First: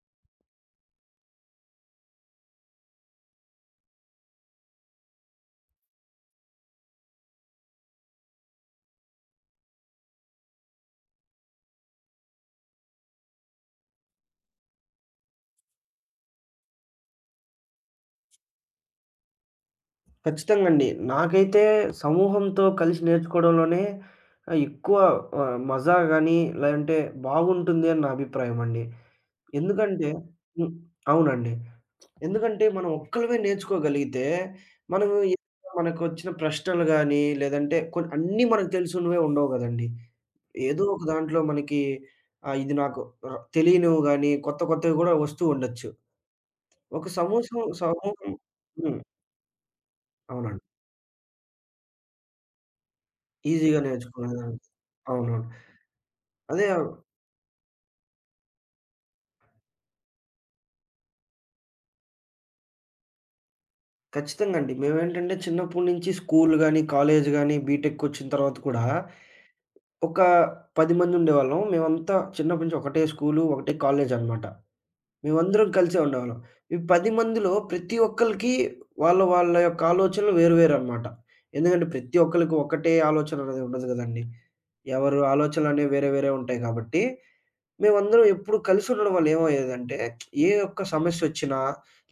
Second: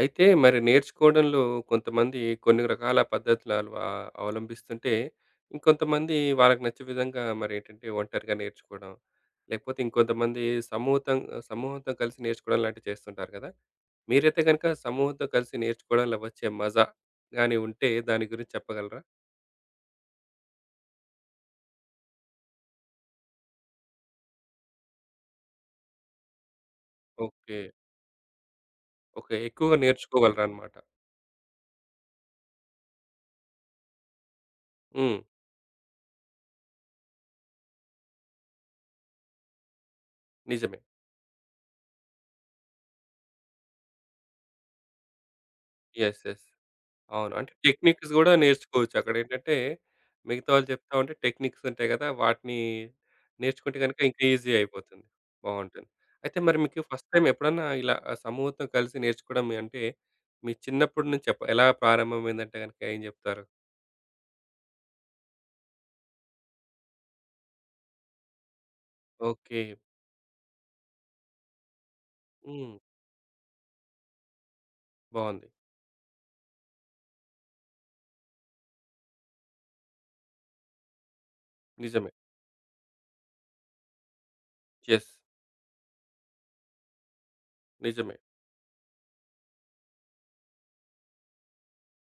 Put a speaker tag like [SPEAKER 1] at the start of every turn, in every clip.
[SPEAKER 1] అయితే మరి నేర్చుకోవడంలో కొంతమంది కొన్ని రకాల పద్ధతులు అవలంబిస్తుంటే, ఇంకొంతమంది వాళ్ళకి నచ్చే విధంగా మరేంటంటే ఒంటరిగా నేర్చుకోవడం, లేకపోతే ఇంకొంతమంది సమూహతం సమూహంతో కలిసి నేర్చుకోవడం లాంటివి చేస్తుంటారు కదా! మీరైతే గనుక సమూహంతో కలిసి నేర్చుకోవడంలో వచ్చే మజా గాని ఉంటే దాని గురించి చెప్పగలరా?
[SPEAKER 2] ఖచ్చితంగా అండి. నాకైతే సమూహంతో కలిసి నేర్చుకోవడంలోనే ఎక్కువ మజా గాని, లేదంటే
[SPEAKER 1] ఓకే.
[SPEAKER 2] బాగుంటుంది అని నా అభిప్రాయం అండి.
[SPEAKER 1] ఓకే, ఎక్కువగా
[SPEAKER 2] ఎందుకంటే హ్మ్.
[SPEAKER 1] నేర్చుకోగలరనమాట.
[SPEAKER 2] అవునండి. ఎందుకంటే మనం ఒక్కళ్ళమే నేర్చుకోగలిగితే, మనం
[SPEAKER 1] హ్మ్.
[SPEAKER 2] ఏదో మనకొచ్చిన ప్రశ్నలు గాని, లేదంటే కొన్ని అన్నీ మనకు తెలిసినవే ఉండవు గదండీ.
[SPEAKER 1] నిజమే.
[SPEAKER 2] ఏదో ఒక దాంట్లో మనకి ఇది నాకు తెలియనివి గాని, కొత్త కొత్తవి గూడా వస్తూ ఉండొచ్చు.
[SPEAKER 1] యెస్. యెస్.
[SPEAKER 2] ఒక
[SPEAKER 1] అవును, అంటే
[SPEAKER 2] సమూసం
[SPEAKER 1] టెక్నిక్స్
[SPEAKER 2] సమూహం
[SPEAKER 1] గూడా నేర్చుకోవచ్చు.
[SPEAKER 2] హ్మ్.
[SPEAKER 1] అక్కడేంటంటే మిగతా
[SPEAKER 2] అవునండి.
[SPEAKER 1] వాళ్ళు చెప్తా ఉంటే టెక్నిక్స్ ఉంటాయి గదా! వాటిని నేర్చుకుంటే
[SPEAKER 2] ఈజీగా
[SPEAKER 1] గనుక ఇంకా ఈజీ
[SPEAKER 2] నేర్చుకునేదాన్ని.
[SPEAKER 1] అయిపోతుంది.
[SPEAKER 2] అవునవును.
[SPEAKER 1] బావుంటుంది. అయితే మరి
[SPEAKER 2] అదే.
[SPEAKER 1] మీకు ఫస్ట్ టైమ్ ఎప్పుడన్నా ఇలా ఆ సమూహంతో కలిసి నేర్చుకోవడం అంటే మీ చిన్నప్పటి నుంచి ఎలా ప్రారంభమైందంటే గనుక ఏం జెప్తారు?
[SPEAKER 2] ఖచ్చితంగా అండి. మేమేంటంటే చిన్నప్పటి నుంచి స్కూల్ గాని, కాలేజ్ గాని, బీటెక్‌కొచ్చిన తర్వాత కూడా
[SPEAKER 1] ఓకే.
[SPEAKER 2] ఒక 10 మంది ఉండేవాళ్ళం. మేమంతా చిన్నప్పటి
[SPEAKER 1] హ్మ్.
[SPEAKER 2] నుంచి ఒకటే స్కూలు, ఒకటే కాలేజ్ అనమాట.
[SPEAKER 1] బావుంది.
[SPEAKER 2] మేమందరం కలిసే ఉండేవాళ్ళం. ఈ 10 మందిలో ప్రతి ఒక్కళ్ళకి వాళ్ళ వాళ్ళ యొక్క ఆలోచనలు వేరు వేరు అనమాట. ఎందుకంటే
[SPEAKER 1] నిజమే.
[SPEAKER 2] ప్రతి ఒక్కళ్ళకి ఒకటే ఆలోచన అనేది ఉండదు గదండీ.
[SPEAKER 1] యెస్.
[SPEAKER 2] ఎవరు ఆలోచనలనేవి వేరే వేరే ఉంటాయి కాబట్టి
[SPEAKER 1] నిజమే.
[SPEAKER 2] మేమందరం ఎప్పుడు కలిసి ఉండడం వల్ల ఏమయ్యేదంటే, ఏ ఒక్క సమస్యొచ్చినా,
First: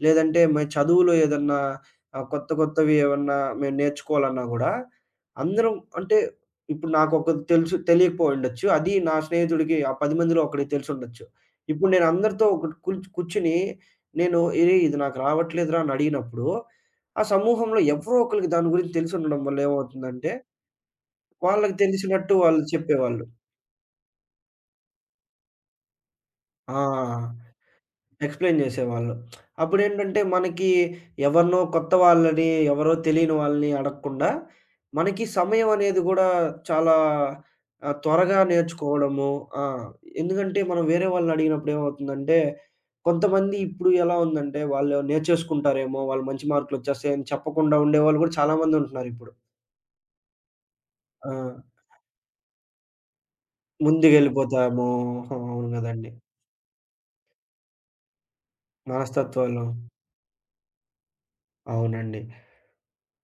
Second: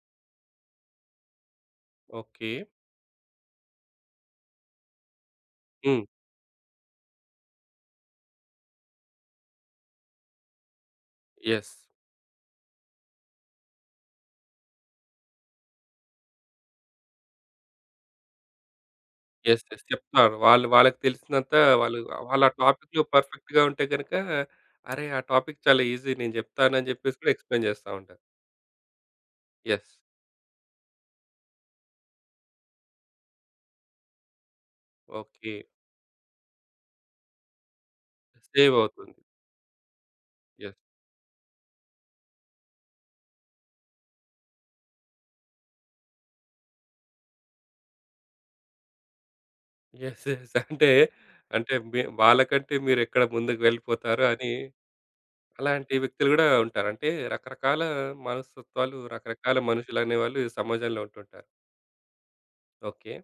[SPEAKER 2] లేదంటే మన చదువులో ఏదన్నా కొత్త
[SPEAKER 1] ఓకే.
[SPEAKER 2] కొత్తవి ఏమన్నా మేము నేర్చుకోవాలన్నా గూడా, అందరం
[SPEAKER 1] హ్మ్.
[SPEAKER 2] అంటే ఇప్పుడు నాకొకటి తెలుసు తెలియకపోయుండొచ్చు. అది నా స్నేహితుడికి ఆ 10 మందిలో ఒకడికి తెలిసుండొచ్చు.
[SPEAKER 1] యెస్.
[SPEAKER 2] ఇప్పుడు నేను అందరితో ఒకటి కూర్చొని నేను "ఏయ్! ఇది నాకు రావట్లేదురా" అని అడిగినప్పుడు, ఆ సమూహంలో ఎవరో ఒకళ్ళకి దాని గురించి తెలిసుండడం వల్ల
[SPEAKER 1] యెస్. యెస్,
[SPEAKER 2] ఏమవుతుందంటే,
[SPEAKER 1] చెప్తారు. వాళ్ళు వాళ్ళకి తెలిసినంత
[SPEAKER 2] వాళ్ళకి
[SPEAKER 1] వాళ్ళు
[SPEAKER 2] తెలిసినట్టు
[SPEAKER 1] వాళ్ళ
[SPEAKER 2] వాళ్ళు
[SPEAKER 1] టాపిక్‌లో
[SPEAKER 2] చెప్పేవాళ్ళు.
[SPEAKER 1] పర్ఫెక్ట్‌గా ఉంటే గనుక, అరే! ఆ టాపిక్ చాలా ఈజీ నేను
[SPEAKER 2] ఆ!
[SPEAKER 1] చెప్తానని చెప్పేసి కూడా ఎక్స్‌ప్లెయిన్ చేస్తా ఉంటారు.
[SPEAKER 2] ఎక్స్‌ప్లెయిన్ జేసేవాళ్ళు.
[SPEAKER 1] యెస్.
[SPEAKER 2] అప్పుడేంటంటే, మనకి ఎవరినో కొత్త వాళ్ళని, ఎవరో తెలియని వాళ్ళని అడగకుండా, మనకి
[SPEAKER 1] ఓకే.
[SPEAKER 2] సమయం అనేది గూడా చాలా త్వరగా
[SPEAKER 1] సేవ్ అవుతుంది.
[SPEAKER 2] నేర్చుకోవడము. ఆ! ఎందుకంటే,
[SPEAKER 1] యెస్.
[SPEAKER 2] మనం వేరే వాళ్ళని అడిగినప్పుడు ఏమవుతుందంటే, కొంతమంది ఇప్పుడు ఎలా ఉందంటే, వాళ్ళు నేర్చేసుకుంటారేమో, వాళ్ళు మంచి మార్కులొచ్చేస్తాయని చెప్పకుండా ఉండేవాళ్ళు గూడా చాలా మంది ఉంటున్నారిప్పుడు.
[SPEAKER 1] యెస్. యెస్, అంటే,
[SPEAKER 2] ఆ!
[SPEAKER 1] అంటే మీ వాళ్ళకంటే మీరెక్కడ ముందుకు వెళ్ళిపోతారు అని
[SPEAKER 2] ముందుకెళ్ళిపోతాము. అవును
[SPEAKER 1] అలాంటి
[SPEAKER 2] గదండీ!
[SPEAKER 1] వ్యక్తులు గూడా ఉంటారు. అంటే రకరకాల మనస్తత్వాలు, రకరకాల
[SPEAKER 2] మనస్తత్వాలు.
[SPEAKER 1] మనుషులనేవాళ్ళు ఈ సమాజంలో ఉంటుంటారు.
[SPEAKER 2] అవునండి.
[SPEAKER 1] ఓకే.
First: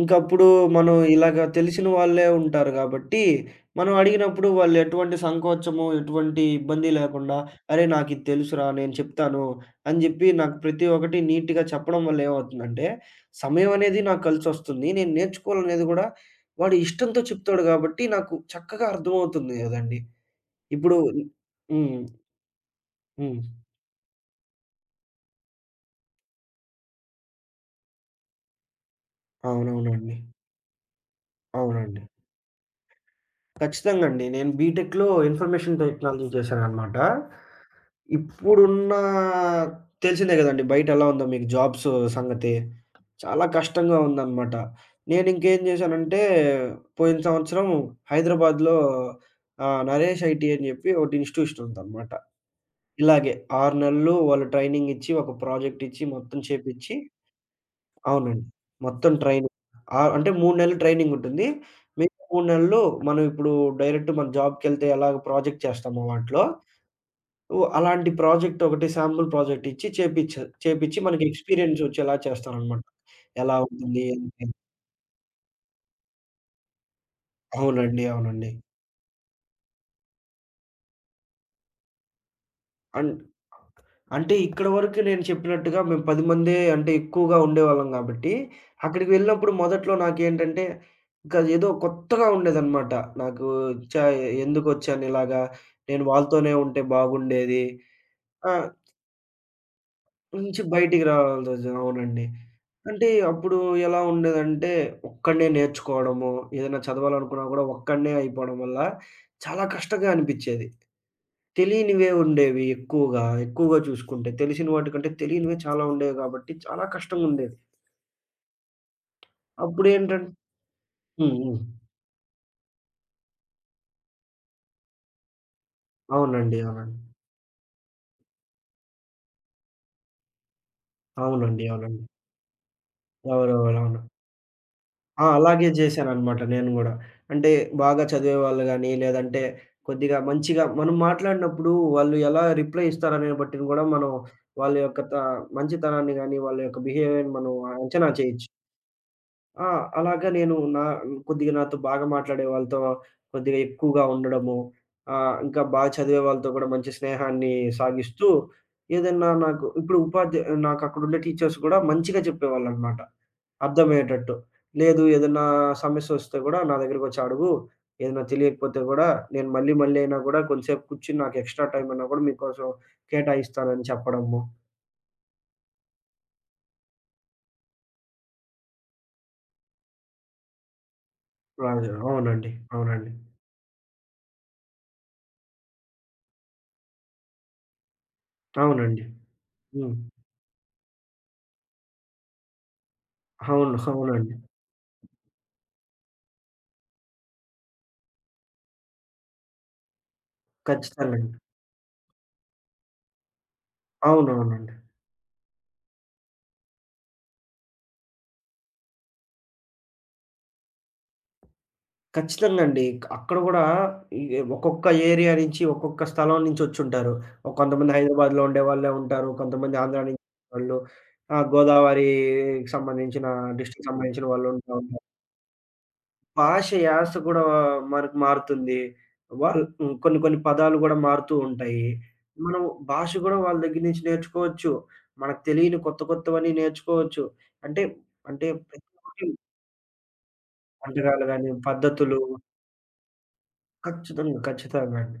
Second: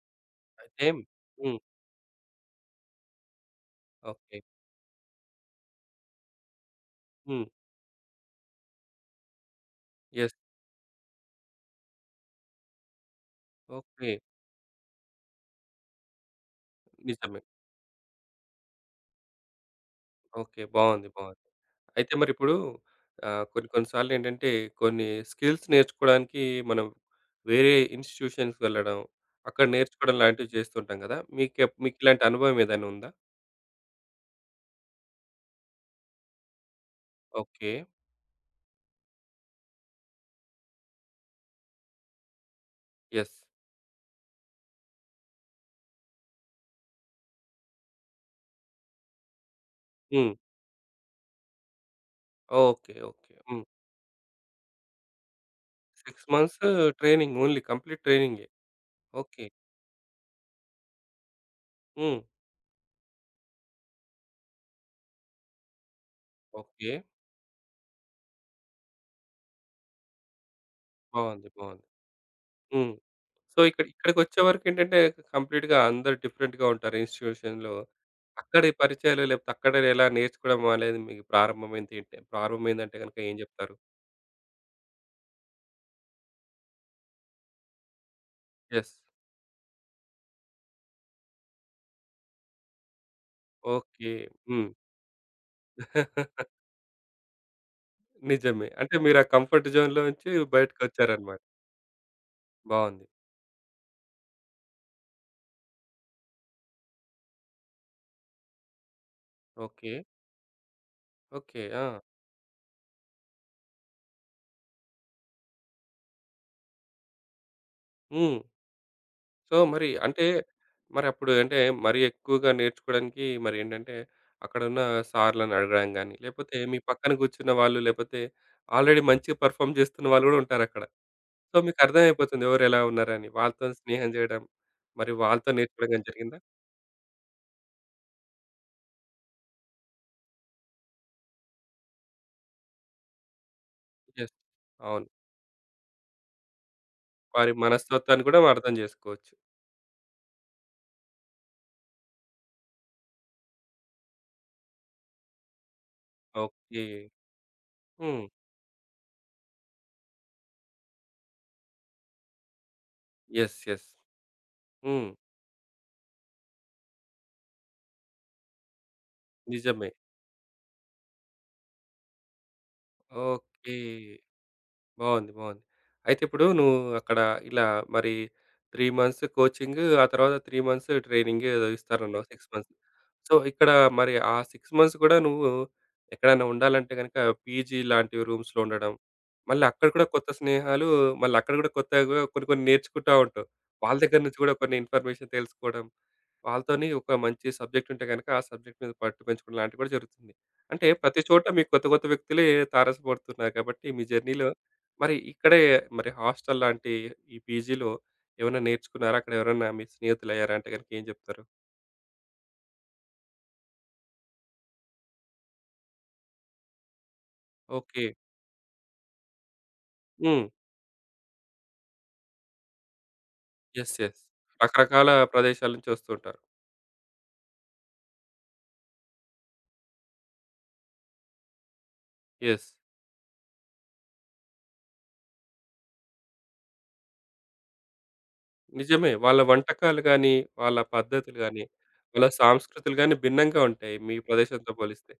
[SPEAKER 2] ఇంకప్పుడు
[SPEAKER 1] అయితే
[SPEAKER 2] మనం ఇలాగ
[SPEAKER 1] హ్మ్.
[SPEAKER 2] తెలిసిన వాళ్ళే ఉంటారు గాబట్టి, మనం
[SPEAKER 1] ఓకే.
[SPEAKER 2] అడిగినప్పుడు వాళ్ళు ఎటువంటి సంకోచము, ఎటువంటి ఇబ్బంది లేకుండా,
[SPEAKER 1] హ్మ్.
[SPEAKER 2] "అరే! నాకిది తెలుసురా, నేను చెప్తాను" అని జెప్పి
[SPEAKER 1] యెస్.
[SPEAKER 2] నాకు ప్రతి ఒక్కటి నీట్‌గా చెప్పడం వల్ల ఏమవుతుందంటే, సమయం అనేది
[SPEAKER 1] ఓకే.
[SPEAKER 2] నాకు కలిసొస్తుంది. నేను నేర్చుకోవాలనేది గూడా వాడు ఇష్టంతో
[SPEAKER 1] నిజమే.
[SPEAKER 2] చెప్తాడు గాబట్టి, నాకు చక్కగా అర్థమవుతుంది గదండీ.
[SPEAKER 1] ఓకే.
[SPEAKER 2] ఇప్పుడు
[SPEAKER 1] బావుంది. బావుంది.
[SPEAKER 2] హ్మ్.
[SPEAKER 1] అయితే మరిప్పుడు
[SPEAKER 2] హ్మ్.
[SPEAKER 1] కొన్ని కొన్ని సార్లేంటంటే కొన్ని స్కిల్స్ నేర్చుకోవడానికి మనం వేరే ఇన్‌స్టిట్యూషన్స్ వెళ్ళడం, అక్కడ నేర్చుకోవడం
[SPEAKER 2] అవునవునండి.
[SPEAKER 1] లాంటివి చేస్తుంటాం గదా!
[SPEAKER 2] అవునండి.
[SPEAKER 1] మీకిలాంటి అనుభవం ఏదైనా ఉందా?
[SPEAKER 2] ఖచ్చితంగా అండి. నేను బీటెక్‌లో ఇన్ఫర్మేషన్ టెక్నాలజీ చేశాననమాట.
[SPEAKER 1] ఓకే.
[SPEAKER 2] ఇప్పుడున్న తెలిసిందే గదండీ! బయటెలా ఉందో మీకు జాబ్స్ సంగతి.
[SPEAKER 1] యెస్.
[SPEAKER 2] చాలా కష్టంగా ఉందనమాట. నేనింకేం జేశానంటే, పోయిన సంవత్సరం హైదరాబాద్‌లో 'నరేష్
[SPEAKER 1] హ్మ్.
[SPEAKER 2] ఐటీ' అని జెప్పి ఒకటి ఇన్‌స్టిట్యూషన్ ఉందనమాట.
[SPEAKER 1] ఓకే. ఓకే.
[SPEAKER 2] ఇలాగే
[SPEAKER 1] హ్మ్.
[SPEAKER 2] 6 నెలలు వాళ్ళు ట్రైనింగ్ ఇచ్చి, ఒక ప్రాజెక్ట్ ఇచ్చి,
[SPEAKER 1] 6
[SPEAKER 2] మొత్తం
[SPEAKER 1] మంత్స్
[SPEAKER 2] చేపిచ్చి
[SPEAKER 1] ట్రైనింగ్ ఓన్లీ, కంప్లీట్
[SPEAKER 2] అవునండి.
[SPEAKER 1] ట్రైనింగే.
[SPEAKER 2] మొత్తం
[SPEAKER 1] ఓకే.
[SPEAKER 2] ట్రైనింగ్. అంటే 3 నెలలు ట్రైనింగ్ ఉంటుంది.
[SPEAKER 1] హ్మ్.
[SPEAKER 2] మిగతా 3 నెలలు మనం ఇప్పుడు డైరెక్ట్ మన జాబ్‌కెళ్తే ఎలాగ ప్రాజెక్ట్ చేస్తామో వాటిలో
[SPEAKER 1] ఓకే.
[SPEAKER 2] ఓహ్! అలాంటి ప్రాజెక్ట్ ఒకటి శాంపుల్ ప్రాజెక్ట్ ఇచ్చి చేపిచ్చి మనకి
[SPEAKER 1] బావుంది.
[SPEAKER 2] ఎక్స్‌పీరియన్స్
[SPEAKER 1] బావుంది.
[SPEAKER 2] వచ్చేలా చేస్తారనమాట.
[SPEAKER 1] హ్మ్.
[SPEAKER 2] ఎలా
[SPEAKER 1] సో,
[SPEAKER 2] ఉంటుంది
[SPEAKER 1] ఇక్కడికొచ్చే
[SPEAKER 2] అంటే
[SPEAKER 1] వరకేంటంటే కంప్లీట్‌గా అందరూ డిఫరెంట్‌గా ఉంటారు ఇన్‌స్టిట్యూషన్‌లో.
[SPEAKER 2] అవునండి. అవునండి.
[SPEAKER 1] అక్కడి పరిచయాలు లేకపోతే అక్కడ ఎలా నేర్చుకోవడం అనేది మీకు ప్రారంభమైంది ఏంటి? ప్రారంభమైందంటే
[SPEAKER 2] అన్
[SPEAKER 1] గనుక ఏం చెప్తారు?
[SPEAKER 2] అంటే ఇక్కడ వరకు నేను చెప్పినట్టుగా మేము 10 మందే అంటే ఎక్కువగా ఉండేవాళ్ళం గాబట్టి,
[SPEAKER 1] యెస్.
[SPEAKER 2] అక్కడికి వెళ్ళినప్పుడు మొదట్లో నాకేంటంటే, ఇంకా ఏదో కొత్తగా ఉండేదనమాట. నాకు చ
[SPEAKER 1] ఓకే.
[SPEAKER 2] ఎందుకొచ్చాను ఇలాగా? నేను
[SPEAKER 1] హ్మ్.
[SPEAKER 2] వాళ్ళతోనే ఉంటే బాగుండేది. ఆ!
[SPEAKER 1] నిజమే. అంటే మీరు ఆ కంఫర్ట్ జోన్‌లో నుంచి
[SPEAKER 2] నుంచి బయటికి
[SPEAKER 1] బయటకొచ్చారన్నమాట.
[SPEAKER 2] రావాల్సొచ్చింది. అవునండి.
[SPEAKER 1] బావుంది.
[SPEAKER 2] అంటే అప్పుడు ఎలా ఉండేదంటే, ఒక్కడినే నేర్చుకోవడము, ఏదైనా చదవాలనుకున్నా కూడా ఒక్కడినే అయిపోవడం వల్ల చాలా
[SPEAKER 1] ఓకే.
[SPEAKER 2] కష్టంగా అనిపిచ్చేది.
[SPEAKER 1] ఓకే. ఆ!
[SPEAKER 2] తెలియనివే ఉండేవి ఎక్కువగా. ఎక్కువగా చూసుకుంటే తెలిసిన వాటికంటే తెలియనివే చాలా ఉండేవి కాబట్టి చాలా కష్టంగుండేది.
[SPEAKER 1] హ్మ్. సో, మరి అంటే
[SPEAKER 2] అప్పుడేంటంటే
[SPEAKER 1] మరప్పుడు
[SPEAKER 2] హ్మ్. హ్మ్.
[SPEAKER 1] అంటే మరీ ఎక్కువగా నేర్చుకోవడానికి మరేంటంటే అక్కడున్న సార్‌లని అడగడం గాని, లేపోతే
[SPEAKER 2] అవునండి.
[SPEAKER 1] మీ
[SPEAKER 2] అవునండి.
[SPEAKER 1] పక్కన కూర్చున్న వాళ్ళు, లేపోతే ఆల్రెడీ మంచిగా పెర్ఫార్మ్ చేస్తున్న వాళ్ళు గూడా ఉంటారక్కడ. సో,
[SPEAKER 2] అవునండి.
[SPEAKER 1] మీకు
[SPEAKER 2] అవునండి.
[SPEAKER 1] అర్థమైపోతుంది ఎవరెలా ఉన్నారని. వాళ్ళతోని
[SPEAKER 2] ఎవరెవరు అవును.
[SPEAKER 1] స్నేహం జేయడం, మరి
[SPEAKER 2] ఆ!
[SPEAKER 1] వాళ్ళతో
[SPEAKER 2] అలాగే
[SPEAKER 1] నేర్చుకోవడం గాని జరిగిందా?
[SPEAKER 2] జేశాననమాట నేను గూడా. అంటే బాగా చదివేవాళ్ళు గానీ, లేదంటే కొద్దిగా మంచిగా మనం మాట్లాడినప్పుడు వాళ్ళు ఎలా రిప్లై ఇస్తారనే బట్టిని గూడా మనం
[SPEAKER 1] యెస్.
[SPEAKER 2] వాళ్ళ యొక్క
[SPEAKER 1] అవును.
[SPEAKER 2] మంచితనాన్ని గానీ, వాళ్ళ యొక్క బిహేవియర్‌ని
[SPEAKER 1] వారి
[SPEAKER 2] మనం అంచనా
[SPEAKER 1] మనస్తత్వాన్ని కూడా
[SPEAKER 2] చేయొచ్చు.
[SPEAKER 1] అర్థం జేసుకోవచ్చు.
[SPEAKER 2] ఆ! అలాగా నేను నా కొద్దిగా నాతో బాగా మాట్లాడే వాళ్ళతో కొద్దిగా ఎక్కువగా ఉండడము, ఇంకా బాగా చదివే వాళ్ళతో కూడా
[SPEAKER 1] ఓకే.
[SPEAKER 2] మంచి స్నేహాన్ని
[SPEAKER 1] హ్మ్.
[SPEAKER 2] సాగిస్తూ, ఏదన్నా నాకు ఇప్పుడు నాకక్కడుండే టీచర్స్ గూడా మంచిగా చెప్పేవాళ్ళనమాట.
[SPEAKER 1] యెస్. యెస్.
[SPEAKER 2] అర్థమయ్యేటట్టు. లేదు
[SPEAKER 1] హ్మ్.
[SPEAKER 2] ఏదన్నా సమస్యొస్తే గూడా నా దగ్గరకొచ్చి అడుగు. ఏదన్నా తెలియకపోతే గూడా నేను మళ్ళీ
[SPEAKER 1] నిజమే.
[SPEAKER 2] మళ్ళీ అయినా గూడా కొంతసేపు కూర్చొని నాకు ఎక్స్‌ట్రా టైమ్ అన్నా గూడా మీకోసం
[SPEAKER 1] ఓకే.
[SPEAKER 2] కేటాయిస్తానని చెప్పడము.
[SPEAKER 1] బావుంది. బావుంది. అయితే ఇప్పుడు నువ్వు అక్కడ ఇలా మరి 3 మంత్స్ కోచింగ్, ఆ తర్వాత 3 మంత్స్ ట్రైనింగ్ ఏదో
[SPEAKER 2] రాజు
[SPEAKER 1] ఇస్తారన్నావు, 6
[SPEAKER 2] అవునండి.
[SPEAKER 1] మంత్స్.
[SPEAKER 2] అవునండి.
[SPEAKER 1] సో, ఇక్కడ మరి ఆ 6 మంత్స్ కూడా నువ్వు ఎక్కడైనా ఉండాలంటే గనుక పీజీ లాంటి రూమ్స్‌లో ఉండడం,
[SPEAKER 2] అవునండి.
[SPEAKER 1] మళ్ళీ అక్కడ
[SPEAKER 2] హ్మ్.
[SPEAKER 1] కూడా కొత్త స్నేహాలు, మళ్ళీ అక్కడ కూడా కొత్తగా కొన్ని కొన్ని నేర్చుకుంటా ఉంటావు.
[SPEAKER 2] అవును.
[SPEAKER 1] వాళ్ళ దగ్గర
[SPEAKER 2] అవునండి.
[SPEAKER 1] నుంచి కూడా కొన్ని ఇన్ఫర్మేషన్ తెలుసుకోవడం. వాళ్ళతోని ఒక మంచి సబ్జెక్ట్ ఉంటే గనుక, ఆ సబ్జెక్ట్ మీద పట్టు పెంచుకోవడం లాంటివి కూడా జరుగుతుంది. అంటే
[SPEAKER 2] ఖచ్చితంగా
[SPEAKER 1] ప్రతి
[SPEAKER 2] అండి.
[SPEAKER 1] చోట మీకు కొత్త కొత్త వ్యక్తులే తారసపడుతున్నారు కాబట్టి మీ జర్నీలో
[SPEAKER 2] అవునవునండి.
[SPEAKER 1] మరి ఇక్కడే మరి హాస్టల్ లాంటి ఈ పీజీలో ఏమైనా నేర్చుకున్నారా? అక్కడ ఎవరైనా మీ స్నేహితులయ్యారా అంటే గనుక ఏం చెప్తారు?
[SPEAKER 2] ఖచ్చితంగా అండి. అక్కడ గూడా ఈ ఒక్కొక్క ఏరియా నుంచి, ఒక్కొక్క స్థలం నుంచి వచ్చుంటారు. కొంతమంది
[SPEAKER 1] ఓకే.
[SPEAKER 2] హైదరాబాద్‌లో ఉండేవాళ్ళే ఉంటారు. కొంతమంది ఆంధ్ర నుంచి
[SPEAKER 1] హ్మ్.
[SPEAKER 2] వాళ్ళు గోదావరికి సంబంధించిన డిస్ట్రిక్ట్
[SPEAKER 1] యెస్. యెస్.
[SPEAKER 2] సంబంధించిన వాళ్ళు ఉంటా ఉంటారు.
[SPEAKER 1] రకరకాల ప్రదేశాల నుంచి వస్తుంటారు.
[SPEAKER 2] భాష యాస గూడా మనకు మారుతుంది. వాళ్ళు హ్మ్. కొన్ని కొన్ని పదాలు గూడా మారుతూ ఉంటాయి. మనం
[SPEAKER 1] యెస్.
[SPEAKER 2] భాష గూడా వాళ్ళ దగ్గర నుంచి నేర్చుకోవచ్చు. మనకు తెలియని కొత్త కొత్తవన్నీ నేర్చుకోవచ్చు. అంటే అంటే ప్రతి
[SPEAKER 1] నిజమే.
[SPEAKER 2] ఒక్కటి
[SPEAKER 1] వాళ్ళ వంటకాలు గాని, వాళ్ళ
[SPEAKER 2] వంటకాలు
[SPEAKER 1] పద్ధతులు
[SPEAKER 2] గాని,
[SPEAKER 1] గాని,
[SPEAKER 2] పద్ధతులు
[SPEAKER 1] వాళ్ళ సాంస్కృతులు గాని భిన్నంగా ఉంటాయి మీ
[SPEAKER 2] ఖచ్చితంగా.
[SPEAKER 1] ప్రదేశంతో
[SPEAKER 2] ఖచ్చితంగా
[SPEAKER 1] పోలిస్తే.
[SPEAKER 2] అండి.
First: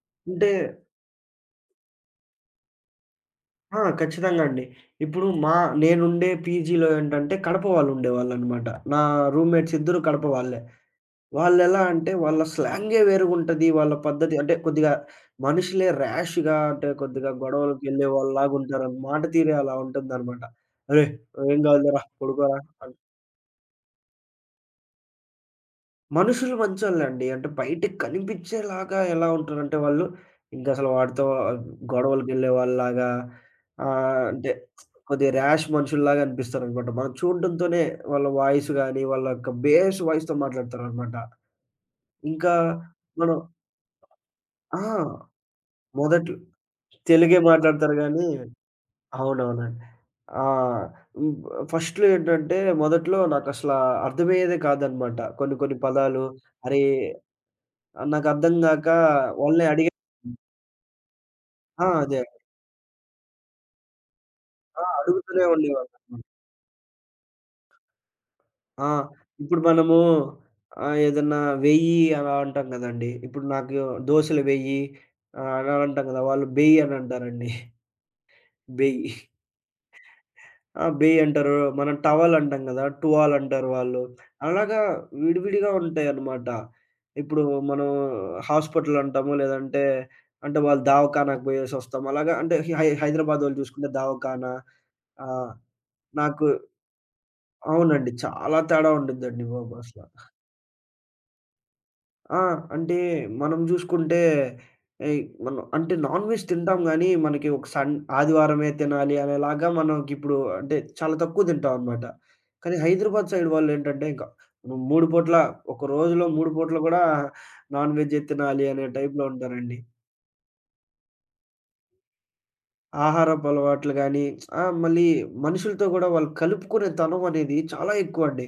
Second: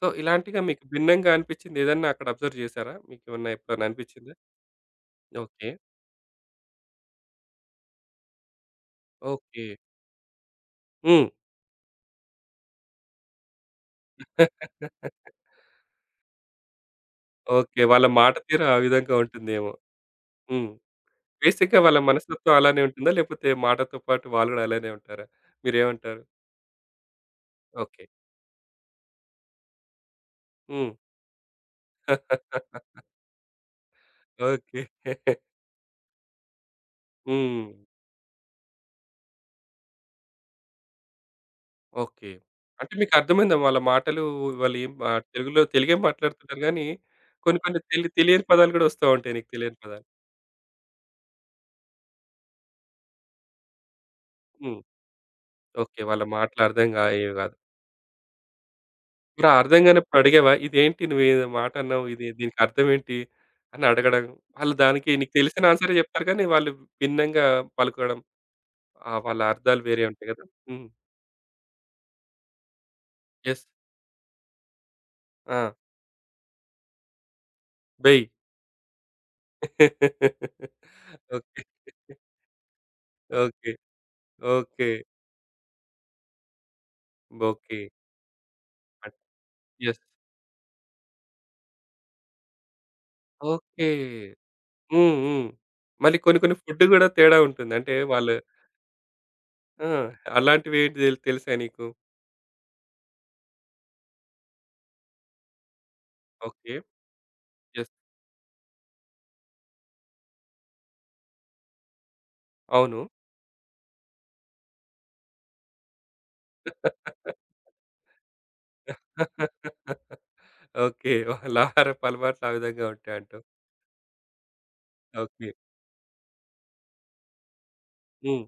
[SPEAKER 1] సో,
[SPEAKER 2] అంటే
[SPEAKER 1] ఇలాంటిగా మీకు భిన్నంగా అనిపించింది ఏదన్నా అక్కడ అబ్జర్వ్ చేశారా? మీకేమన్నా
[SPEAKER 2] ఆ!
[SPEAKER 1] ఎప్పుడన్నా అనిపించిందా?
[SPEAKER 2] ఖచ్చితంగా అండి. ఇప్పుడు
[SPEAKER 1] ఓకే.
[SPEAKER 2] నేనుండే పీజీలో ఏంటంటే కడప వాళ్ళు ఉండేవాళ్ళనమాట. నా
[SPEAKER 1] ఓకే.
[SPEAKER 2] రూమ్‌మేట్స్ ఇద్దరు కడప వాళ్ళే.
[SPEAKER 1] హ్మ్.
[SPEAKER 2] వాళ్ళెలా అంటే వాళ్ళ స్లాంగే వేరుగుంటది. వాళ్ళ పద్ధతి అంటే కొద్దిగా మనుషులే ర్యాష్‌గా అంటే కొద్దిగా
[SPEAKER 1] ఓకే, వాళ్ళ
[SPEAKER 2] గొడవలకెళ్ళే
[SPEAKER 1] మాట తీరు ఆ
[SPEAKER 2] వాళ్ళలాగుంటారు.
[SPEAKER 1] విధంగా
[SPEAKER 2] మాట తీరే
[SPEAKER 1] ఉంటుందేమో.
[SPEAKER 2] అలా ఉంటుందనమాట.
[SPEAKER 1] హ్మ్.
[SPEAKER 2] "అరేయ్! ఏం
[SPEAKER 1] బేసిక్‌గా వాళ్ళ
[SPEAKER 2] కాదులేరా
[SPEAKER 1] మనస్తత్వం
[SPEAKER 2] పడుకోరా"
[SPEAKER 1] అలానే ఉంటుందా? లేకపోతే మాటతో పాటు వాళ్ళు కూడా అలానే ఉంటారా? మీరేమంటారు?
[SPEAKER 2] మనుషులు మంచోళ్ళండి. అంటే బయటికి
[SPEAKER 1] ఓకే.
[SPEAKER 2] కనిపించేలాగా ఎలా ఉంటారంటే వాళ్ళు, ఇంకసలు
[SPEAKER 1] హ్మ్.
[SPEAKER 2] వాడితో గొడవలకెళ్ళేవాళ్ళలాగా అంటే
[SPEAKER 1] ఓకే.
[SPEAKER 2] కొద్దిగా ర్యాష్ మనుషుల్లాగా అనిపిస్తారనమాట. మనం
[SPEAKER 1] హ్మ్.
[SPEAKER 2] చూడడంతోనే వాళ్ళ వాయిస్ గాని, వాళ్ళ యొక్క బేస్ వాయిస్‌తో మాట్లాడతారనమాట.
[SPEAKER 1] ఓకే.
[SPEAKER 2] ఇంకా
[SPEAKER 1] అంటే మీకు
[SPEAKER 2] మనం
[SPEAKER 1] అర్థమైందా వాళ్ళ మాటలు? వాళ్ళు
[SPEAKER 2] ఆ!
[SPEAKER 1] ఏం తెలుగులో తెలుగే
[SPEAKER 2] మొదట్లో
[SPEAKER 1] మాట్లాడుతున్నారు గానీ,
[SPEAKER 2] తెలుగే
[SPEAKER 1] కొన్ని కొన్ని
[SPEAKER 2] మాట్లాడతారు
[SPEAKER 1] తెలి
[SPEAKER 2] గానీ
[SPEAKER 1] తెలియని పదాలు కూడా వస్తా ఉంటాయి, నీకు తెలియని
[SPEAKER 2] అవునవునండి.
[SPEAKER 1] పదాలు.
[SPEAKER 2] ఆ! హ్మ్. ఫస్ట్‌లో ఏంటంటే మొదట్లో నాకసల అర్థమయ్యేదే
[SPEAKER 1] హ్మ్.
[SPEAKER 2] కాదనమాట. కొన్ని కొన్ని
[SPEAKER 1] ఓకే, వాళ్ళ
[SPEAKER 2] పదాలు
[SPEAKER 1] మాటలు
[SPEAKER 2] అరే!
[SPEAKER 1] అర్థం కాయేవి కాదు.
[SPEAKER 2] ఆ! నాకర్థం గాక
[SPEAKER 1] మరి
[SPEAKER 2] వాళ్ళనే
[SPEAKER 1] అర్థం
[SPEAKER 2] అడిగా.
[SPEAKER 1] కానప్పుడు అడిగావా? ఇదేంటి నువ్వు ఈ మాట
[SPEAKER 2] ఆ!
[SPEAKER 1] అన్నావు?
[SPEAKER 2] అదే.
[SPEAKER 1] ఇది దీనికి అర్థం ఏంటి? అని అడగడం. వాళ్ళు
[SPEAKER 2] ఆ!
[SPEAKER 1] దానికి నీకు
[SPEAKER 2] అడుగుతూనే
[SPEAKER 1] తెలిసిన ఆన్సరే
[SPEAKER 2] ఉండేవాళ్ళనమాట.
[SPEAKER 1] చెప్తారు కానీ, వాళ్ళు భిన్నంగా పలుకడం.
[SPEAKER 2] ఆ!
[SPEAKER 1] ఆ! వాళ్ళ
[SPEAKER 2] ఇప్పుడు
[SPEAKER 1] అర్థాలు
[SPEAKER 2] మనము
[SPEAKER 1] వేరే ఉంటాయి కదా! హ్మ్.
[SPEAKER 2] ఏదన్నా 1000 అలా అంటాం గదండీ! ఇప్పుడు
[SPEAKER 1] యెస్.
[SPEAKER 2] నాకు దోసలు 1000
[SPEAKER 1] ఆ!
[SPEAKER 2] అలా అంటాం గదా! వాళ్ళు బెయ్యి అని అంటారండి.
[SPEAKER 1] బెయ్.
[SPEAKER 2] బెయ్యి. ఆ! బెయ్యి అంటారు.
[SPEAKER 1] ఓకే.
[SPEAKER 2] మనం టవల్ అంటాం గదా! టువాల్ అంటారు
[SPEAKER 1] ఓకే.
[SPEAKER 2] వాళ్ళు. అలాగా
[SPEAKER 1] ఓకే.
[SPEAKER 2] విడివిడిగా ఉంటాయన్నమాట. ఇప్పుడు
[SPEAKER 1] ఓకే.
[SPEAKER 2] మనం హాస్పిటల్
[SPEAKER 1] అట్
[SPEAKER 2] అంటాము. లేదంటే
[SPEAKER 1] యెస్.
[SPEAKER 2] అంటే వాళ్ళు దవాఖానాకు బోయేసొస్తాం. అలాగా అంటే హై హైదరాబాదోళ్ళు
[SPEAKER 1] ఓకే.
[SPEAKER 2] చూసుకుంటే దవాఖానా.
[SPEAKER 1] హ్మ్.
[SPEAKER 2] ఆ!
[SPEAKER 1] హ్మ్. మళ్ళీ కొన్ని
[SPEAKER 2] నాకు
[SPEAKER 1] కొన్ని ఫుడ్ కూడా తేడా ఉంటుంది. అంటే
[SPEAKER 2] అవునండి.
[SPEAKER 1] వాళ్ళు
[SPEAKER 2] చాలా తేడా ఉండిద్దండి బాబు
[SPEAKER 1] ఆ!
[SPEAKER 2] అసల.
[SPEAKER 1] అలాంటివేంటి తెలుసా నీకు?
[SPEAKER 2] ఆ! అంటే మనం జూసుకుంటే ఏయ్ మనం అంటే నాన్ వెజ్
[SPEAKER 1] ఓకే.
[SPEAKER 2] తింటాం గానీ, మనకి ఒక
[SPEAKER 1] యెస్.
[SPEAKER 2] ఆదివారమే తినాలి అనేలాగా మనకిప్పుడు అంటే చాలా తక్కువ తింటాం అనమాట. కానీ
[SPEAKER 1] అవును.
[SPEAKER 2] హైదరాబాద్ సైడ్ వాళ్ళేంటంటే ఇంక నువ్వు 3 పూట్ల ఒక రోజులో 3 పూట్ల గూడా నాన్ వెజ్జే తినాలి అనే టైప్‌లో ఉంటారండి.
[SPEAKER 1] ఓకే, వాళ్ళ ఆహారపు అలవాట్లు ఆ విధంగా ఉంటాయంటావు.
[SPEAKER 2] ఆహారపు అలవాట్లు గానీ, ఆ! మళ్ళీ
[SPEAKER 1] ఓకే.
[SPEAKER 2] మనుషులతో గూడా వాళ్ళు కలుపుకునే తనం అనేది చాలా
[SPEAKER 1] హ్మ్.
[SPEAKER 2] ఎక్కువండి.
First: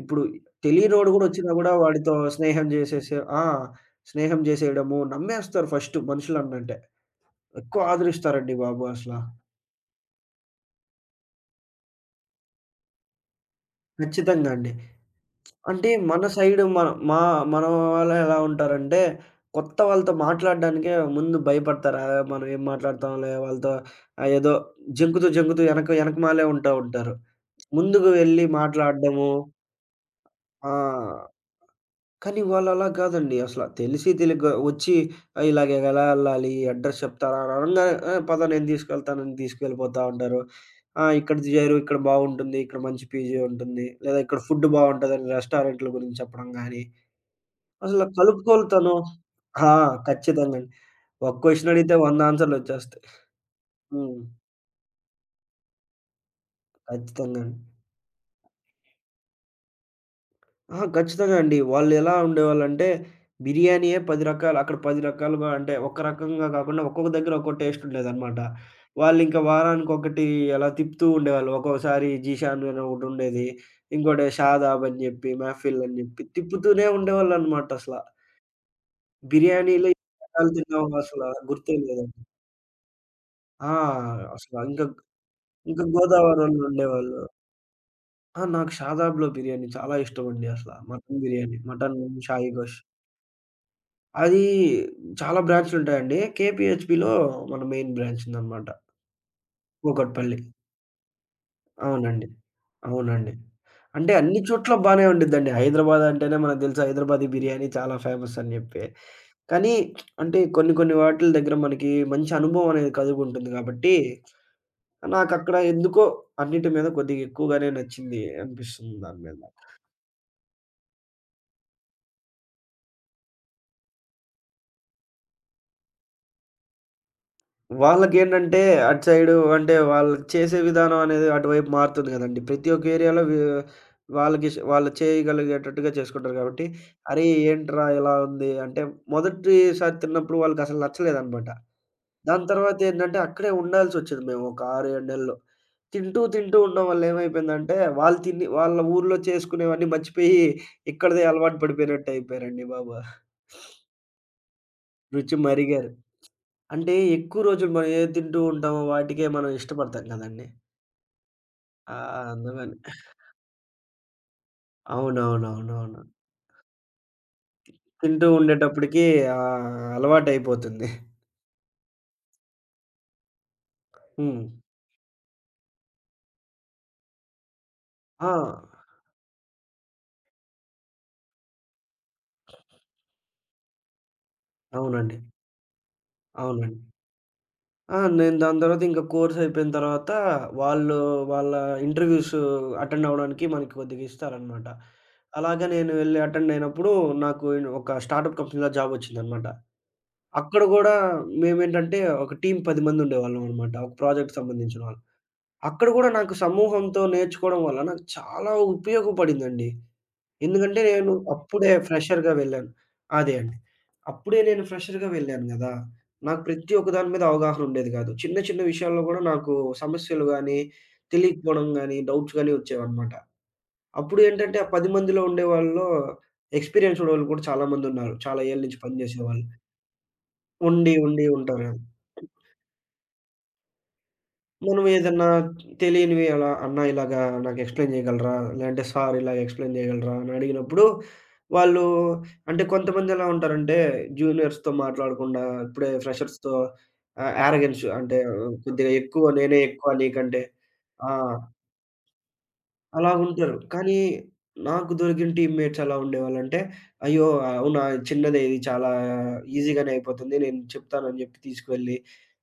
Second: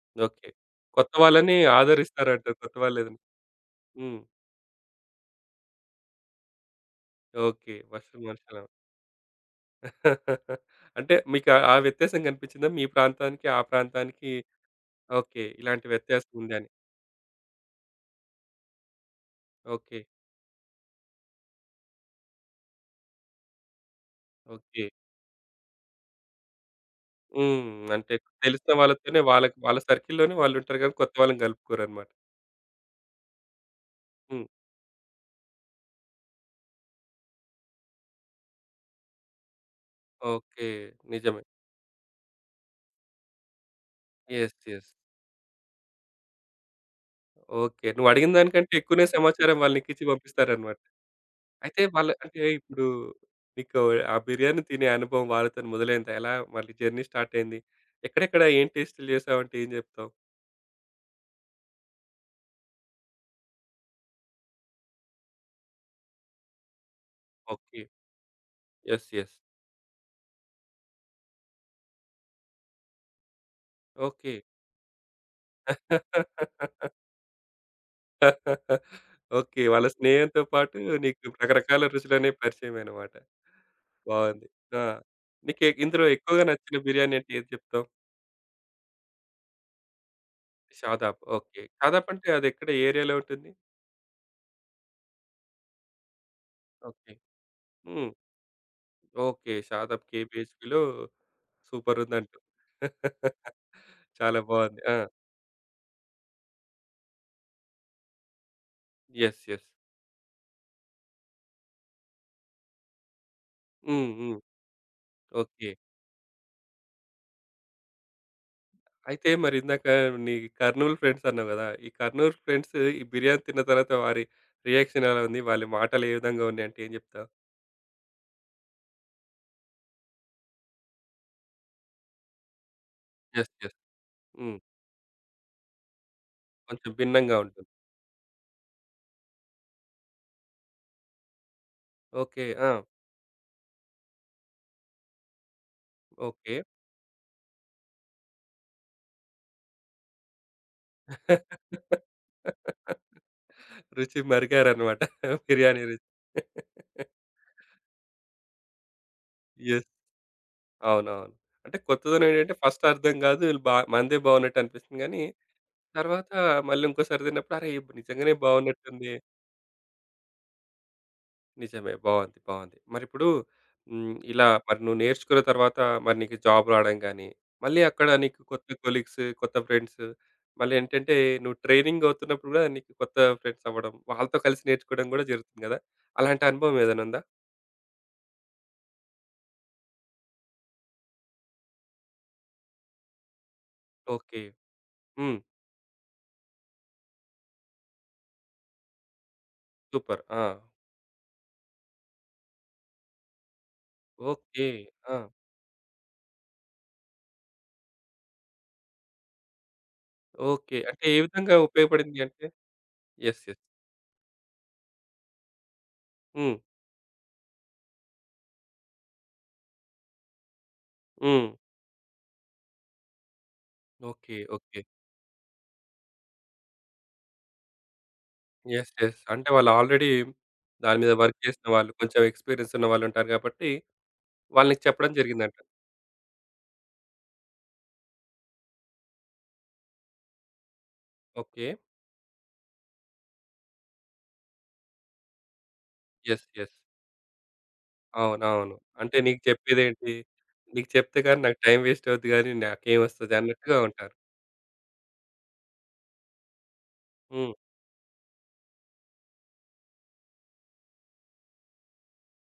[SPEAKER 2] ఇప్పుడు
[SPEAKER 1] ఓకే,
[SPEAKER 2] తెలియనోడు
[SPEAKER 1] కొత్త
[SPEAKER 2] గూడా వచ్చినా
[SPEAKER 1] వాళ్ళని
[SPEAKER 2] గూడా వాడితో
[SPEAKER 1] ఆదరిస్తారంటావు.
[SPEAKER 2] స్నేహం
[SPEAKER 1] కొత్త
[SPEAKER 2] జేసేసే
[SPEAKER 1] వాళ్ళేదైనా
[SPEAKER 2] ఆ!
[SPEAKER 1] హ్మ్.
[SPEAKER 2] స్నేహం జేసేయడము, నమ్మేస్తారు ఫస్ట్ మనుషులనంటే.
[SPEAKER 1] ఓకే.
[SPEAKER 2] ఎక్కువ
[SPEAKER 1] వర్షం
[SPEAKER 2] ఆదరిస్తారండి
[SPEAKER 1] మనుషులం.
[SPEAKER 2] బాబు అసల.
[SPEAKER 1] అంటే మీకు ఆ ఆ వ్యత్యాసం కనిపించిందా? మీ ప్రాంతానికి, ఆ ప్రాంతానికి
[SPEAKER 2] ఖచ్చితంగా అండి.
[SPEAKER 1] ఓకే, ఇలాంటి
[SPEAKER 2] అంటే మన
[SPEAKER 1] వ్యత్యాసం
[SPEAKER 2] సైడు
[SPEAKER 1] ఉందని.
[SPEAKER 2] మన మా మన వాళ్ళు ఎలా ఉంటారంటే, కొత్త
[SPEAKER 1] ఓకే.
[SPEAKER 2] వాళ్ళతో మాట్లాడడానికే ముందు భయపడతారు. ఆ! మనం ఏం మాట్లాడతాంలే వాళ్ళతో ఏదో
[SPEAKER 1] ఓకే.
[SPEAKER 2] జంకుతూ జంకుతూ ఎనక ఎనకమాలే ఉంటా ఉంటారు.
[SPEAKER 1] హ్మ్.
[SPEAKER 2] ముందుకు
[SPEAKER 1] అంటే
[SPEAKER 2] వెళ్లి
[SPEAKER 1] తెలిసిన వాళ్ళతోనే
[SPEAKER 2] మాట్లాడడము
[SPEAKER 1] వాళ్ళకి వాళ్ళ సర్కిల్‌లోనే
[SPEAKER 2] ఆ!
[SPEAKER 1] వాళ్ళుంటారు గానీ కొత్త వాళ్ళని కలుపుకోరన్నమాట.
[SPEAKER 2] కానీ వాళ్ళలా కాదండి. అసల తెలిసి
[SPEAKER 1] హ్మ్.
[SPEAKER 2] తెలియక వచ్చి ఇలాగ ఎలా ఎళ్ళాలి? అడ్రెస్ చెప్తారా? అని అనంగానే ఆ! పద నేను తీసుకెళ్తానని తీసుకెళ్ళిపోతా ఉంటారు.
[SPEAKER 1] ఓకే.
[SPEAKER 2] ఆ! ఇక్కడ
[SPEAKER 1] నిజమే.
[SPEAKER 2] చేరు, ఇక్కడ బావుంటుంది. ఇక్కడ మంచి పీజీ ఉంటుంది. లేదా ఇక్కడ
[SPEAKER 1] యెస్.
[SPEAKER 2] Food
[SPEAKER 1] yes.
[SPEAKER 2] బావుంటదని రెస్టారెంట్‌ల గురించి చెప్పడం గాని,
[SPEAKER 1] ఓకే,
[SPEAKER 2] అసలు
[SPEAKER 1] నువ్వడిగిన దానికంటే
[SPEAKER 2] కలుపుకోలుతనం.
[SPEAKER 1] ఎక్కువనే సమాచారం
[SPEAKER 2] ఆ!
[SPEAKER 1] వాళ్ళు నీకిచ్చి
[SPEAKER 2] ఖచ్చితంగా అండి.
[SPEAKER 1] పంపిస్తారనమాట.
[SPEAKER 2] ఒక్క క్వెషన్
[SPEAKER 1] అయితే
[SPEAKER 2] అడిగితే
[SPEAKER 1] వాళ్ళు
[SPEAKER 2] 100
[SPEAKER 1] అంటే ఇప్పుడు
[SPEAKER 2] ఆన్సర్‌లొచ్చేస్తాయి.
[SPEAKER 1] మీకు ఆ
[SPEAKER 2] హ్మ్.
[SPEAKER 1] బిర్యానీ తినే అనుభవం వాళ్ళతోని మొదలైందా? ఎలా మళ్ళీ జర్నీ స్టార్ట్
[SPEAKER 2] ఖచ్చితంగా అండి.
[SPEAKER 1] అయింది? ఎక్కడెక్కడ ఏం టేస్ట్‌లు చేసావంటే ఏం జెప్తావు?
[SPEAKER 2] అహా! ఖచ్చితంగా అండి. వాళ్ళెలా ఉండేవాళ్ళంటే, బిర్యానీయే 10 రకాలు అక్కడ 10 రకాలుగా అంటే, ఒక రకంగా కాకుండా ఒక్కొక్క దగ్గర ఒక్కో
[SPEAKER 1] ఓకే.
[SPEAKER 2] టేస్ట్ ఉండేదనమాట.
[SPEAKER 1] యెస్. యెస్.
[SPEAKER 2] వాళ్ళింక వారానికొకటి అలా తిప్పుతూ ఉండేవాళ్ళు. ఒక్కోసారి జీషాన్ అని ఒకటుండేది. ఇంకోటి
[SPEAKER 1] ఓకే.
[SPEAKER 2] షాదాబ్ అని జెప్పి, మెహఫిల్ అని జెప్పి తిప్పుతూనే ఉండేవాళ్ళనమాట అసల.
[SPEAKER 1] ఓకే, వాళ్ళ
[SPEAKER 2] బిర్యానీలో ఎన్ని
[SPEAKER 1] స్నేహంతో
[SPEAKER 2] రకాలు
[SPEAKER 1] పాటు
[SPEAKER 2] తిన్నామో
[SPEAKER 1] నీకు
[SPEAKER 2] అసల గుర్తే
[SPEAKER 1] రకరకాల
[SPEAKER 2] లేదండి.
[SPEAKER 1] రుచులనేవి పరిచయమనమాట.
[SPEAKER 2] ఆ!
[SPEAKER 1] బావుంది.
[SPEAKER 2] అసల ఇంక,
[SPEAKER 1] ఆ! నీకే
[SPEAKER 2] ఇంక
[SPEAKER 1] ఇందులో ఎక్కువగా నచ్చిన బిర్యానీ
[SPEAKER 2] గోదావరోళ్ళుండేవాళ్ళు.
[SPEAKER 1] అంటే ఏది చెప్తావు?
[SPEAKER 2] ఆ! నాకు షాదాబ్‌లో బిర్యానీ చాలా ఇష్టమండి అసల.
[SPEAKER 1] Shadab.
[SPEAKER 2] Mutton biryani.
[SPEAKER 1] Okay.
[SPEAKER 2] Mutton
[SPEAKER 1] Shadab అంటే
[SPEAKER 2] షాయి
[SPEAKER 1] అదెక్కడ?
[SPEAKER 2] గోష్.
[SPEAKER 1] ఏ ఏరియాలో ఉంటుంది?
[SPEAKER 2] అది చాలా బ్రాంచులుంటాయండి.
[SPEAKER 1] ఓకే.
[SPEAKER 2] కేపీహెచ్‌బీలో మన మెయిన్
[SPEAKER 1] హ్మ్.
[SPEAKER 2] బ్రాంచ్ ఉందనమాట.
[SPEAKER 1] ఓకే. 'షాదాబ్
[SPEAKER 2] కూకట్‌పల్లి.
[SPEAKER 1] కేపీహెచ్‌బీలో'
[SPEAKER 2] అవునండి.
[SPEAKER 1] సూపరుందంటూ.
[SPEAKER 2] అవునండి. అంటే
[SPEAKER 1] చాలా
[SPEAKER 2] అన్ని చోట్ల
[SPEAKER 1] బావుంది. ఆ!
[SPEAKER 2] బానే ఉండిద్దండి. హైదరాబాద్ అంటేనే మనకు తెలుసు హైదరాబాదీ బిర్యానీ చాలా ఫేమస్ అని జెప్పి.
[SPEAKER 1] యెస్. యెస్.
[SPEAKER 2] కానీ అంటే కొన్ని కొన్ని వాటిల దగ్గర మనకి మంచి అనుభవం అనేది కలుగుంటుంది కాబట్టి,
[SPEAKER 1] హ్మ్. హ్మ్.
[SPEAKER 2] నాకక్కడ
[SPEAKER 1] ఓకే.
[SPEAKER 2] ఎందుకో అన్నిటి మీద కొద్దిగా ఎక్కువగానే నచ్చింది అనిపిస్తుంది దాని
[SPEAKER 1] అయితే
[SPEAKER 2] మీద.
[SPEAKER 1] మరి ఇందాక నీ కర్నూలు ఫ్రెండ్స్ అన్నావు గదా! ఈ కర్నూలు ఫ్రెండ్స్ ఈ బిర్యానీ తిన్న తర్వాత వారి రియాక్షన్ ఎలా ఉంది? వాళ్ళ మాటలు ఏ విధంగా ఉన్నాయంటే ఏం జెప్తావు?
[SPEAKER 2] వాళ్ళకేంటంటే అటు సైడు అంటే వాళ్ళు చేసే విధానం అనేది అటువైపు మారుతుంది కదండీ. ప్రతి ఒక్క ఏరియాలో
[SPEAKER 1] యెస్. యెస్.
[SPEAKER 2] వాళ్ళకి
[SPEAKER 1] హ్మ్.
[SPEAKER 2] వాళ్ళు చేయగలిగేటట్టుగా చేసుకుంటారు కాబట్టి,
[SPEAKER 1] కొంచెం
[SPEAKER 2] "అరే!
[SPEAKER 1] భిన్నంగా ఉంటుంది.
[SPEAKER 2] ఏంట్రా ఇలా ఉంది" అంటే మొదటిసారి తిన్నప్పుడు వాళ్ళకసలు నచ్చలేదనమాట.
[SPEAKER 1] ఓకే.
[SPEAKER 2] దాని
[SPEAKER 1] ఆ!
[SPEAKER 2] తర్వాత ఏంటంటే అక్కడే ఉండాల్సొచ్చేది మేము ఒక 6, 7 నెలలు. తింటూ
[SPEAKER 1] ఓకే.
[SPEAKER 2] తింటూ ఉండడం వల్ల ఏమైపోయిందంటే వాళ్ళు తిని వాళ్ళ ఊర్లో చేసుకునేవన్నీ మర్చిపోయి ఇక్కడిదే అలవాటు పడిపోయినట్టు అయిపోయారండి బాబు.
[SPEAKER 1] రుచి మరిగారన్నమాట.
[SPEAKER 2] రుచి
[SPEAKER 1] బిర్యానీ
[SPEAKER 2] మరిగారు.
[SPEAKER 1] రుచి.
[SPEAKER 2] అంటే ఎక్కువ రోజులు మనం ఏది తింటూ ఉంటామో వాటికే మనం
[SPEAKER 1] యెస్.
[SPEAKER 2] ఇష్టపడతాం కదండీ.
[SPEAKER 1] అవునవును. అంటే కొత్తదనం ఏంటంటే
[SPEAKER 2] అందుకని.
[SPEAKER 1] ఫస్ట్ అర్థం కాదు. వీళ్ళు మనదే బాగున్నట్టు అనిపిస్తుంది గానీ,
[SPEAKER 2] అవునవునవునవును.
[SPEAKER 1] తర్వాత మళ్ళీ ఇంకోసారి తిన్నప్పుడు అరే! ఇప్పుడు
[SPEAKER 2] తింటూ
[SPEAKER 1] నిజంగానే
[SPEAKER 2] ఉండేటప్పటికి
[SPEAKER 1] బాగున్నట్టుంది.
[SPEAKER 2] అలవాటయిపోతుంది.
[SPEAKER 1] నిజమే, బావుంది. బావుంది. మరిప్పుడు హ్మ్.
[SPEAKER 2] హ్మ్.
[SPEAKER 1] ఇలా మరి నువ్వు నేర్చుకున్న తర్వాత మరి నీకు జాబ్ రావడం గానీ, మళ్ళీ అక్కడ
[SPEAKER 2] ఆ!
[SPEAKER 1] నీకు కొత్త కొలీగ్స్, కొత్త ఫ్రెండ్స్ మళ్ళీ ఏంటంటే నువ్వు ట్రైనింగ్ అవుతున్నప్పుడు గూడా నీకు కొత్త ఫ్రెండ్స్ అవ్వడం, వాళ్ళతో కలిసి నేర్చుకోవడం
[SPEAKER 2] అవునండి.
[SPEAKER 1] గూడా జరుగుతుంది గదా! అలాంటి అనుభవం
[SPEAKER 2] అవునండి.
[SPEAKER 1] ఏదైనా ఉందా?
[SPEAKER 2] ఆ! నేను దాని తర్వాత ఇంకా కోర్స్ అయిపోయిన తర్వాత వాళ్ళు వాళ్ళ ఇంటర్‌వ్యూస్ అటెండ్ అవ్వడానికి మనకి కొద్దిగా
[SPEAKER 1] ఓకే.
[SPEAKER 2] ఇస్తారనమాట.
[SPEAKER 1] హ్మ్.
[SPEAKER 2] అలాగా నేను వెళ్లి అటెండ్ అయినప్పుడు నాకు ఒక స్టార్టప్ కంపెనీలో జాబ్ వచ్చిందనమాట.
[SPEAKER 1] సూపర్. ఆ!
[SPEAKER 2] అక్కడ గూడా మేమేంటంటే ఒక టీమ్ 10 మంది ఉండేవాళ్ళం అనమాట. ఒక ప్రాజెక్ట్‌కి
[SPEAKER 1] ఓకే.
[SPEAKER 2] సంబంధించిన వాళ్ళం.
[SPEAKER 1] ఆ!
[SPEAKER 2] అక్కడ గూడా నాకు సమూహంతో నేర్చుకోవడం వల్ల నాకు చాలా ఉపయోగపడిందండి.
[SPEAKER 1] ఓకే.
[SPEAKER 2] ఎందుకంటే
[SPEAKER 1] అంటే
[SPEAKER 2] నేను
[SPEAKER 1] ఏ విధంగా
[SPEAKER 2] అప్పుడే
[SPEAKER 1] ఉపయోగపడింది
[SPEAKER 2] ఫ్రెషర్‌గా
[SPEAKER 1] అంటే
[SPEAKER 2] వెళ్ళాను. అదే
[SPEAKER 1] యెస్.
[SPEAKER 2] అండి.
[SPEAKER 1] యెస్.
[SPEAKER 2] అప్పుడే నేను ఫ్రెషర్‌గా వెళ్ళాను గదా! నాకు
[SPEAKER 1] హ్మ్.
[SPEAKER 2] ప్రతి ఒక్క దాని మీద అవగాహన ఉండేది గాదు. చిన్న చిన్న విషయాల్లో గూడా నాకు సమస్యలు గానీ,
[SPEAKER 1] హ్మ్.
[SPEAKER 2] తెలియకపోవడం గానీ, డౌట్స్ గానీ వచ్చేవన్నమాట. అప్పుడు
[SPEAKER 1] ఓకే.
[SPEAKER 2] ఏంటంటే ఆ
[SPEAKER 1] ఓకే.
[SPEAKER 2] 10 మందిలో ఉండేవాళ్ళలో ఎక్స్‌పీరియన్స్ ఉన్నోళ్ళు కూడా చాలా మందున్నారు. చాలా ఏళ్ళ నుంచి
[SPEAKER 1] యెస్. యెస్.
[SPEAKER 2] పనిజేసేవాళ్ళు.
[SPEAKER 1] అంటే వాళ్ళు ఆల్రెడీ
[SPEAKER 2] ఉండి
[SPEAKER 1] దాని మీద
[SPEAKER 2] ఉండి
[SPEAKER 1] వర్క్
[SPEAKER 2] ఉంటారు
[SPEAKER 1] చేసిన
[SPEAKER 2] గదా!
[SPEAKER 1] వాళ్ళు, కొంచెం ఎక్స్‌పీరియన్స్ ఉన్న వాళ్ళుంటారు కాబట్టి వాళ్ళు నీకు
[SPEAKER 2] మనం
[SPEAKER 1] చెప్పడం
[SPEAKER 2] ఏదన్నా
[SPEAKER 1] జరిగిందంట.
[SPEAKER 2] తెలియనివి అలా "అన్న ఇలాగా నాకు ఎక్స్‌ప్లెయిన్ చేయగలరా?" లేదంటే "సార్ ఇలాగ ఎక్స్‌ప్లెయిన్ చేయగలరా?" అని అడిగినప్పుడు
[SPEAKER 1] ఓకే.
[SPEAKER 2] వాళ్ళు అంటే కొంతమంది ఎలా ఉంటారంటే జూనియర్స్‌తో మాట్లాడకుండా ఇప్పుడే
[SPEAKER 1] యెస్.
[SPEAKER 2] ఫ్రెషర్స్‌తో
[SPEAKER 1] యెస్.
[SPEAKER 2] యారగెన్స్ అంటే
[SPEAKER 1] అవునవును.
[SPEAKER 2] కొద్దిగా
[SPEAKER 1] అంటే
[SPEAKER 2] ఎక్కువ
[SPEAKER 1] నీకు
[SPEAKER 2] నేనే ఎక్కువ
[SPEAKER 1] చెప్పేదేంటి?
[SPEAKER 2] నీకంటే.
[SPEAKER 1] నీకు
[SPEAKER 2] ఆ!
[SPEAKER 1] చెప్తే గాని నాకు టైం వేస్ట్ అవుద్ది గానీ
[SPEAKER 2] అలా
[SPEAKER 1] నాకేమొస్తది
[SPEAKER 2] ఉంటారు.
[SPEAKER 1] అన్నట్టుగా
[SPEAKER 2] కానీ
[SPEAKER 1] ఉంటారు.
[SPEAKER 2] నాకు దొరికిన టీమ్‌మేట్స్ ఎలా ఉండేవాళ్ళంటే, అయ్యో!
[SPEAKER 1] హ్మ్.
[SPEAKER 2] అవునా! చిన్నదే ఇది చాలా ఈజీగానే అయిపోతుంది. నేను చెప్తానని చెప్పి తీసుకువెళ్ళి,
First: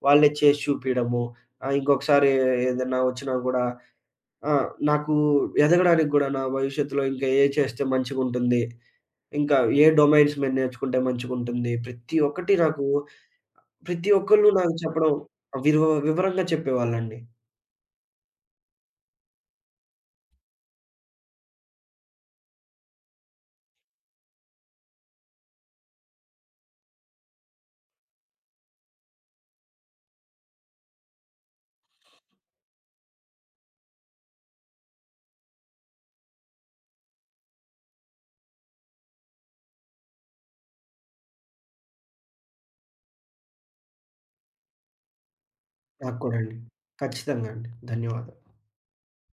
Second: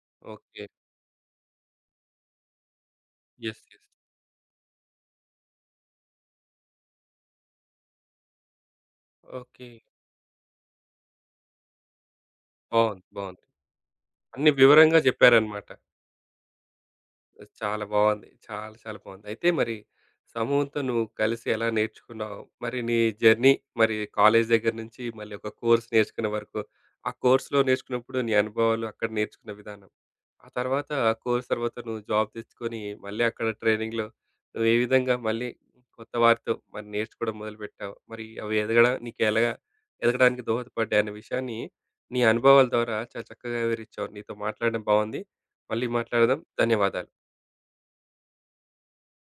[SPEAKER 2] వాళ్ళే చేసి
[SPEAKER 1] ఓకే.
[SPEAKER 2] చూపియడము. ఇంకొకసారి ఏదన్నా వచ్చినా
[SPEAKER 1] యెస్.
[SPEAKER 2] కూడా
[SPEAKER 1] యెస్.
[SPEAKER 2] ఆ! నాకు ఎదగడానికి కూడా నా భవిష్యత్తులో ఇంకా ఏ చేస్తే మంచిగుంటుంది? ఇంకా
[SPEAKER 1] ఓకే.
[SPEAKER 2] ఏ డొమైన్స్ మీద నేర్చుకుంటే మంచిగుంటుంది? ప్రతి ఒక్కటి నాకు
[SPEAKER 1] బావుంది. బావుంది.
[SPEAKER 2] ప్రతి ఒక్కళ్ళు
[SPEAKER 1] అన్ని
[SPEAKER 2] నాకు
[SPEAKER 1] వివరంగా
[SPEAKER 2] చెప్పడం
[SPEAKER 1] చెప్పారన్నమాట.
[SPEAKER 2] వివరంగా చెప్పేవాళ్ళండి.
[SPEAKER 1] చాలా బాగుంది. చాలా చాలా బాగుంది. అయితే మరి సమూహంతో నువ్వు కలిసి ఎలా నేర్చుకున్నావు? మరి నీ జర్నీ మరి కాలేజీ దగ్గర నుంచి మళ్ళీ ఒక కోర్స్ నేర్చుకునే వరకు, ఆ కోర్స్‌లో నేర్చుకున్నప్పుడు నీ అనుభవాలు, అక్కడ నేర్చుకున్న విధానం. ఆ తర్వాత ఆ కోర్స్ తర్వాత నువ్వు జాబ్ తెచ్చుకొని మళ్ళీ అక్కడ ట్రైనింగ్‌లో నువ్వు ఏ విధంగా మళ్ళీ కొత్త వారితో మరి నేర్చుకోవడం మొదలుపెట్టావు? మరి అవి ఎదగడం నీకు ఎలాగా ఎదగడానికి దోహదపడ్డాయి అనే విషయాన్ని నీ అనుభవాల ద్వారా చాలా చక్కగా వివరించావు. నీతో మాట్లాడడం బాగుంది. మళ్ళీ
[SPEAKER 2] నాకు కూడా
[SPEAKER 1] మాట్లాడదాం.
[SPEAKER 2] అండి.
[SPEAKER 1] ధన్యవాదాలు.
[SPEAKER 2] ఖచ్చితంగా అండి. ధన్యవాదాలు.